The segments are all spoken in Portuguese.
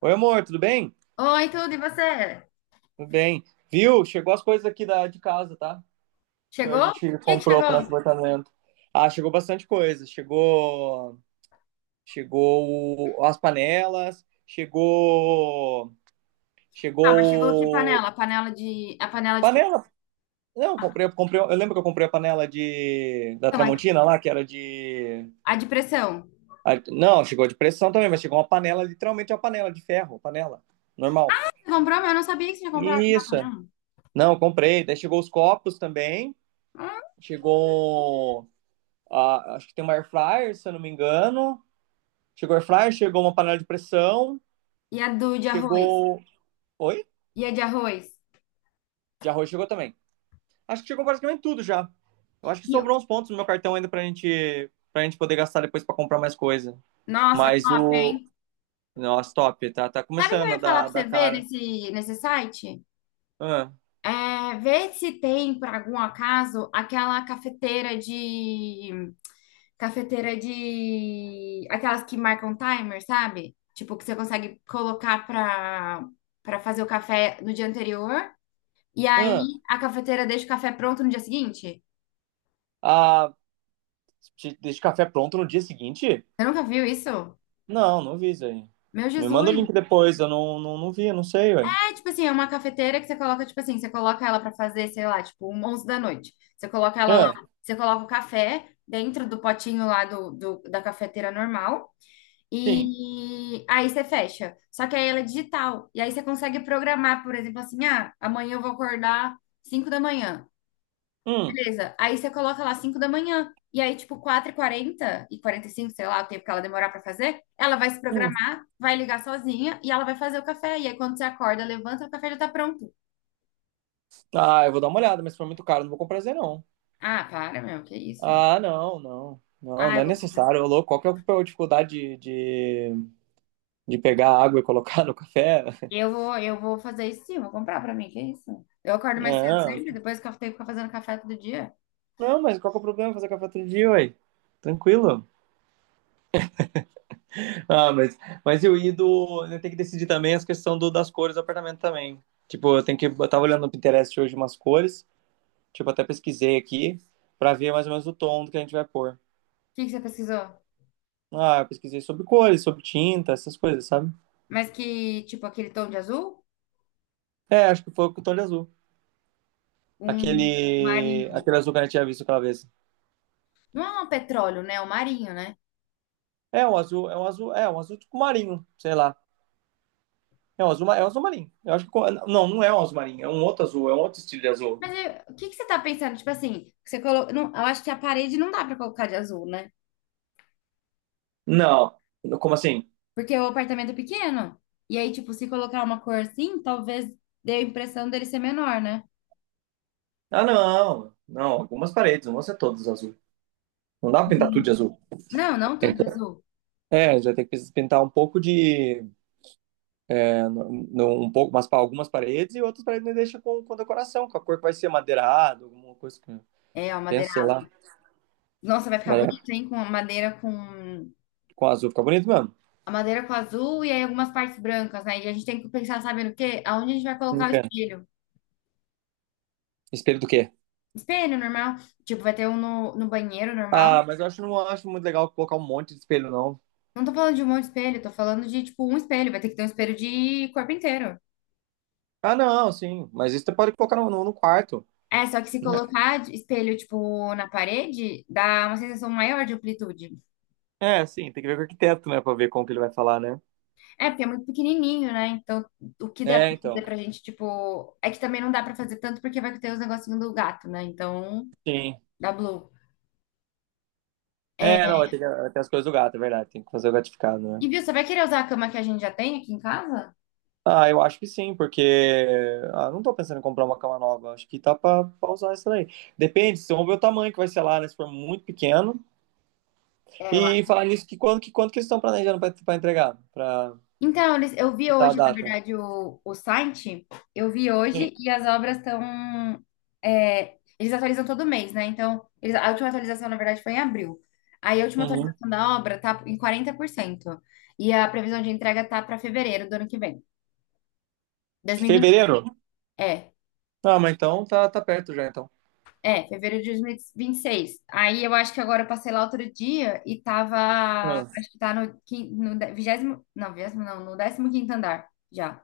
Oi, amor, tudo bem? Oi, tudo, e você? Tudo bem. Viu? Chegou as coisas aqui de casa, tá? Que a Chegou? gente Quem que comprou pro chegou? nosso apartamento. Ah, chegou bastante coisa. Chegou as panelas, chegou, Ah, mas chegou que panela? chegou A panela de pressão, panela. Não, eu comprei, eu lembro que eu comprei a panela de da a Tramontina lá, que era de. a de pressão. Não, chegou de pressão também, mas chegou uma panela, literalmente uma panela de ferro, panela normal. Você comprou, mas eu não sabia que você tinha comprado na Isso. panela. Não, comprei. Daí chegou os copos também. Hum? Chegou. A acho que tem uma air fryer, se eu não me engano. Chegou air fryer, chegou uma panela de pressão, E a do de arroz? chegou. Oi? E a de arroz? De arroz chegou também. Acho que chegou praticamente tudo já. Eu acho que E o- sobrou uns pontos no meu cartão ainda pra gente poder gastar depois pra comprar mais coisa. Nossa, Mas top, o. hein? Nossa, top. Tá, Sabe o que eu começando a ia falar dar, pra você dar ver cara. nesse site? Ah, É, ver se tem, por algum acaso, aquela cafeteira de Aquelas que marcam timer, sabe? Tipo, que você consegue colocar pra fazer o café no dia anterior. E ah. aí a cafeteira deixa o café pronto no dia seguinte. Ah, te deixa o café pronto no dia seguinte? Você nunca viu isso? Não, não vi isso aí. Meu Me manda o Jesus! link depois, eu não vi, eu não sei, ué. É tipo assim, é uma cafeteira que você coloca, tipo assim, você coloca ela pra fazer, sei lá, tipo, um 11 da noite. Você coloca ela lá, Ah, você coloca o café dentro do potinho lá da cafeteira normal. sim. E aí você fecha. Só que aí ela é digital. E aí você consegue programar, por exemplo, assim, ah, amanhã eu vou acordar 5 da manhã. Hum. Beleza. Aí você coloca lá 5 da manhã. E aí, tipo, quatro e quarenta e 45, sei lá, o tempo que ela demorar pra fazer, ela vai se programar, vai ligar sozinha e ela vai fazer o café. E aí, quando você acorda, levanta, o café já tá pronto. Tá, eu vou dar uma olhada, mas se for muito caro, não vou comprar Z, não. Ah, para, meu, que isso? Ah, não, não. Não, Ah, não é eu vou, necessário. Ô, louco, qual que é a dificuldade de, de pegar água e colocar no café? eu vou, eu vou fazer isso sim, vou comprar pra mim, que isso? Eu acordo mais cedo Não, sempre, depois que eu tenho que ficar fazendo café todo dia. O não, mas qual que é o problema fazer café todo dia, ué? Tranquilo. Ah, mas eu ia do. Eu tenho que decidir também as questões das cores do apartamento também. Tipo, eu tenho que. Eu tava olhando no Pinterest hoje umas cores. Tipo, até pesquisei aqui pra ver mais ou menos o tom do que a gente vai pôr. que que você pesquisou? Ah, eu pesquisei sobre cores, sobre tinta, essas coisas, sabe? Mas que, tipo, aquele tom de azul? É, acho que foi com o tom de azul. Um Aquele, marinho. aquele azul que a gente tinha visto aquela vez. Não é um petróleo, né? É um marinho, né? É um azul, é um azul, é um azul tipo marinho, sei lá. É um azul marinho. Eu acho que não, não é um azul marinho, é um outro azul, é um outro estilo de azul. O que que você tá pensando? Tipo assim, Não, eu acho que a parede não dá pra colocar de azul, né? Não, como assim? Porque o apartamento é pequeno. E aí, tipo, se colocar uma cor assim, talvez dê a impressão dele ser menor, né? Ah, não, não. Algumas paredes, não vão ser todas azul. Não dá pra pintar tudo de Sim. azul. Não, não tudo de Então, azul. é, já tem que pintar um pouco de, é, um pouco, mas para algumas paredes e outras paredes deixa com decoração, com a cor que vai ser madeirado, alguma coisa que É, ó, madeira. pensa, sei lá, Nossa, vai ficar mas é, bonito, hein? Com a madeira com. com azul fica bonito mesmo. A madeira com azul e aí algumas partes brancas, né? E a gente tem que pensar, sabe no quê? Aonde a gente vai Não colocar o quero. espelho. Espelho do quê? Espelho normal. Tipo, vai ter um no banheiro normal. Ah, mas eu acho, não acho muito legal colocar um monte de espelho, não. Não tô falando de um monte de espelho, tô falando de, tipo, um espelho. Vai ter que ter um espelho de corpo inteiro. Ah, não, sim. Mas isso você pode colocar no quarto, É, só que se né? colocar espelho, tipo, na parede, dá uma sensação maior de amplitude. É, sim, tem que ver com o arquiteto, né, pra ver como que ele vai falar, né? É, porque é muito pequenininho, né? Então, o que dá É, pra então. fazer pra gente, tipo... É que também não dá pra fazer tanto porque vai ter os negocinhos do gato, né? Então, Sim. dá blue. É, É, não, vai ter as coisas do gato, é verdade. Tem que fazer o gatificado, né? e, viu, você vai querer usar a cama que a gente já tem aqui em casa? Ah, eu acho que sim, porque. Ah, não tô pensando em comprar uma cama nova. Acho que tá pra usar essa daí. Depende, vocês vão ver o tamanho que vai ser lá, né? Se for muito pequeno. É, eu E falar nisso, que quando que eles estão planejando pra entregar? Pra então, eu vi pra a hoje, na data? verdade, o site, eu vi Sim. hoje e as obras estão. É, eles atualizam todo mês, né? Então, a última atualização, na verdade, foi em abril. Aí a última Uhum. atualização da obra tá em 40%. E a previsão de entrega tá para fevereiro do ano que vem. 2020. Fevereiro? É, Ah, mas então tá perto já, então. é, fevereiro de dois mil e vinte e seis. Aí eu acho que agora eu passei lá outro dia e tava. Ah. Acho que tá no 20º. Não, 20º não, no 15º andar. Já.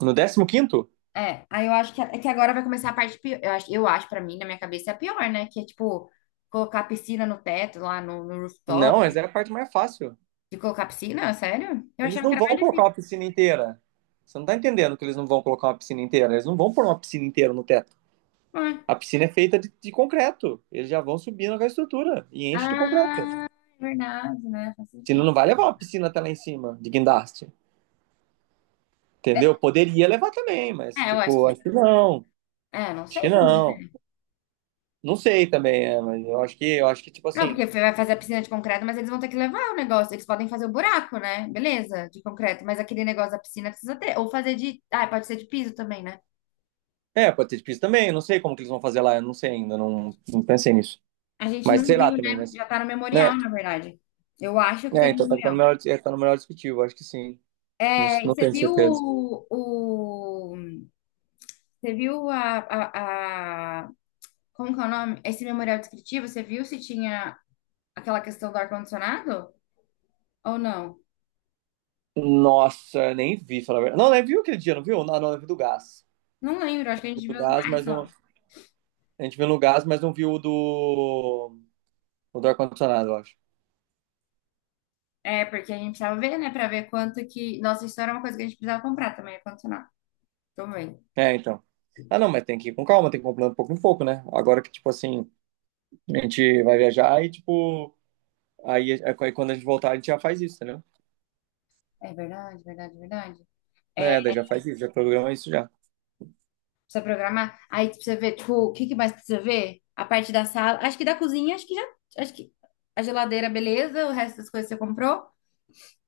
No 15º? É, aí eu acho que, é que agora vai começar a parte pior. Eu acho para mim, na minha cabeça, é a pior, né? Que é tipo, colocar piscina no teto, lá no Não, rooftop. mas é a parte mais fácil. De colocar piscina, sério? Eu Eles achava que não era vão mais colocar difícil. uma piscina inteira. Você não tá entendendo que eles não vão colocar uma piscina inteira. Eles não vão pôr uma piscina inteira no teto. Ah, A piscina é feita de concreto. Eles já vão subindo com a estrutura e enche de concreto. ah, é verdade, né? Faz Senão sentido. não vai levar uma piscina até lá em cima, de guindaste. É, Entendeu? Poderia levar também, mas, é, eu acho tipo, que. acho que não. É, não Acho que sei como. não. Não sei também, é, mas eu acho que, tipo Não, porque assim. vai fazer a piscina de concreto, mas eles vão ter que levar o negócio. Eles podem fazer o buraco, né? Beleza, de concreto. Mas aquele negócio da piscina precisa ter. Ou fazer de. Ah, pode ser de piso também, né? É, pode ter difícil também. Eu não sei como que eles vão fazer lá. Eu não sei ainda. Não, não pensei nisso. A gente Mas não sei lá viu, também, né? mas. Já tá no memorial, É, na verdade. Eu acho que tem é, no então tá no memorial. melhor, é, tá no melhor discutível, acho que sim. Não, É, e não você tenho viu certeza. Você viu a, a, a- como que é o nome? Esse memorial descritivo, você viu se tinha aquela questão do ar-condicionado ou não? Nossa, nem vi, falar a verdade. Não, nem viu aquele dia, não viu? Não, não, eu vi do gás. Não lembro, acho que a gente Do viu os gás, dois mas só. não. A gente viu no gás, mas não viu o do. O do ar-condicionado, eu acho. É, porque a gente precisava ver, né, pra ver quanto que... Nossa, isso era uma coisa que a gente precisava comprar também, ar-condicionado. Também. É, então. Ah, não, mas tem que ir com calma, tem que ir comprando pouco em pouco, né? Agora que, tipo assim, a gente vai viajar e, tipo. Aí, quando a gente voltar, a gente já faz isso, entendeu? É verdade, verdade, verdade. É, É, daí já faz isso, já programa isso já. precisa programar. Aí precisa ver, tipo, o que que mais precisa ver? A parte da sala, acho que da cozinha, acho que já... Acho que a geladeira, beleza, o resto das coisas você comprou.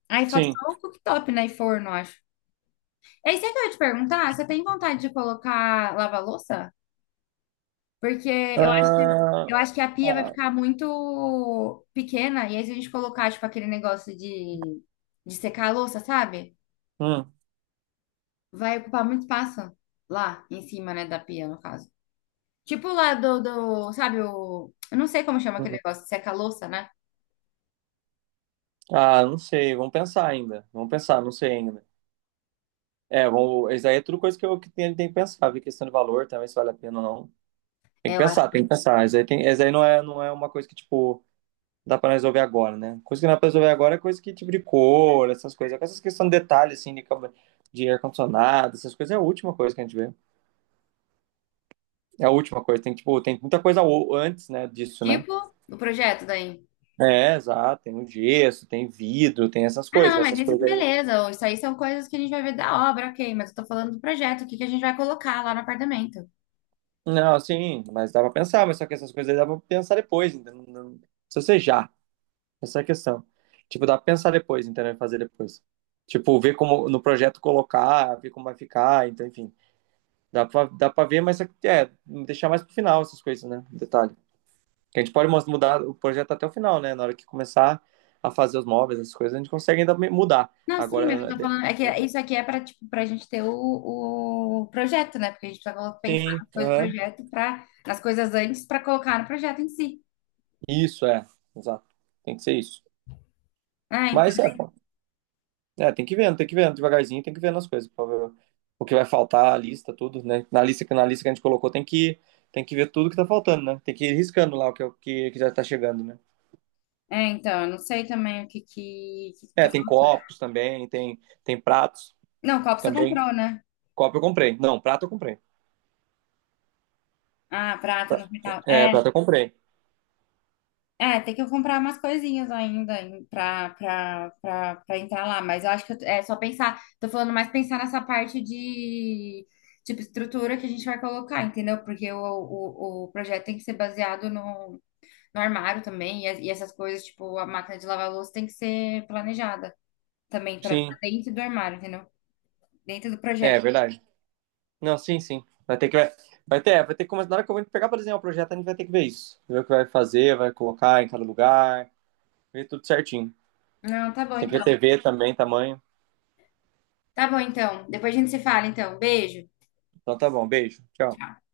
Aí falta Sim. só o cooktop, né? E forno, acho. É isso aí que eu ia te perguntar, você tem vontade de colocar lava-louça? Porque eu acho que, Ah, eu acho que a pia vai ah, ficar muito pequena, e aí se a gente colocar, tipo, aquele negócio de secar a louça, sabe? hum. Vai ocupar muito espaço lá em cima, né, da pia, no caso. Tipo lá do, sabe, o... Eu não sei como chama aquele Hum. negócio de secar a louça, né? Ah, não sei, vamos pensar ainda. Vamos pensar, não sei ainda. É, vamos, isso aí é tudo coisa que eu que tenho, tem que pensar, ver questão de valor também, se vale a pena ou não. Tem É, que eu acho. pensar, tem que pensar. Isso aí, tem, isso aí não é uma coisa que, tipo, dá pra resolver agora, né? Coisa que não dá pra resolver agora é coisa que, tipo, de cor, essas coisas. Essas questões de detalhe, assim, de ar-condicionado, essas coisas é a última coisa que a gente vê. É a última coisa. Tem, tipo, tem muita coisa antes, né, disso, né? Tipo o projeto daí. É, exato. Tem o gesso, tem vidro, tem essas Ah, coisas. não, mas Essas isso coisas. beleza. Isso aí são coisas que a gente vai ver da obra, ok. Mas eu tô falando do projeto, o que que a gente vai colocar lá no apartamento. Não, sim, mas dá pra pensar, mas só que essas coisas aí dá pra pensar depois, entendeu? Se você já, essa é a questão. Tipo, dá pra pensar depois, entendeu? E fazer depois. Tipo, ver como no projeto colocar, ver como vai ficar, então, enfim. Dá pra ver, mas é, deixar mais pro final essas coisas, né? Um detalhe. Que a gente pode mudar o projeto até o final, né? Na hora que começar a fazer os móveis, essas coisas, a gente consegue ainda mudar. Não, sim, mas eu Agora, tô falando. É que isso aqui é pra, tipo, pra gente ter o projeto, né? Porque a gente precisa pensar sim, nas coisas do aham. projeto pra, nas coisas antes pra colocar no projeto em si. Isso, é. Exato. Tem que ser isso. Ah, então. Mas é. É, tem que ir vendo, tem que ir vendo devagarzinho, tem que ir vendo as coisas, pra ver o que vai faltar, a lista, tudo, né? Na lista que a gente colocou tem que ver tudo que tá faltando, né? Tem que ir riscando lá o que, é o que, que já tá chegando, né? É, então, eu não sei também o que que É, tá tem faltando. copos também, tem pratos Não, copo você também. comprou, né? Copo eu comprei. Não, prato eu comprei. Ah, prato no final. É, É. prato eu comprei. É, tem que eu comprar umas coisinhas ainda pra entrar lá, mas eu acho que é só pensar, tô falando mais pensar nessa parte de, tipo, estrutura que a gente vai colocar, entendeu? Porque o projeto tem que ser baseado no armário também, e essas coisas, tipo, a máquina de lavar louça tem que ser planejada também, pra ficar Sim, dentro do armário, entendeu? Dentro do é projeto. verdade. Não, sim, sim. Vai ter que começar na hora que eu vou pegar pra desenhar o projeto, a gente vai ter que ver isso. Ver o que vai fazer, vai colocar em cada lugar, ver tudo certinho. Não, tá bom Tem que ver então. TV também, tamanho. Tá bom então. Depois a gente se fala então. Beijo. Então tá bom, beijo. Tchau. Tchau.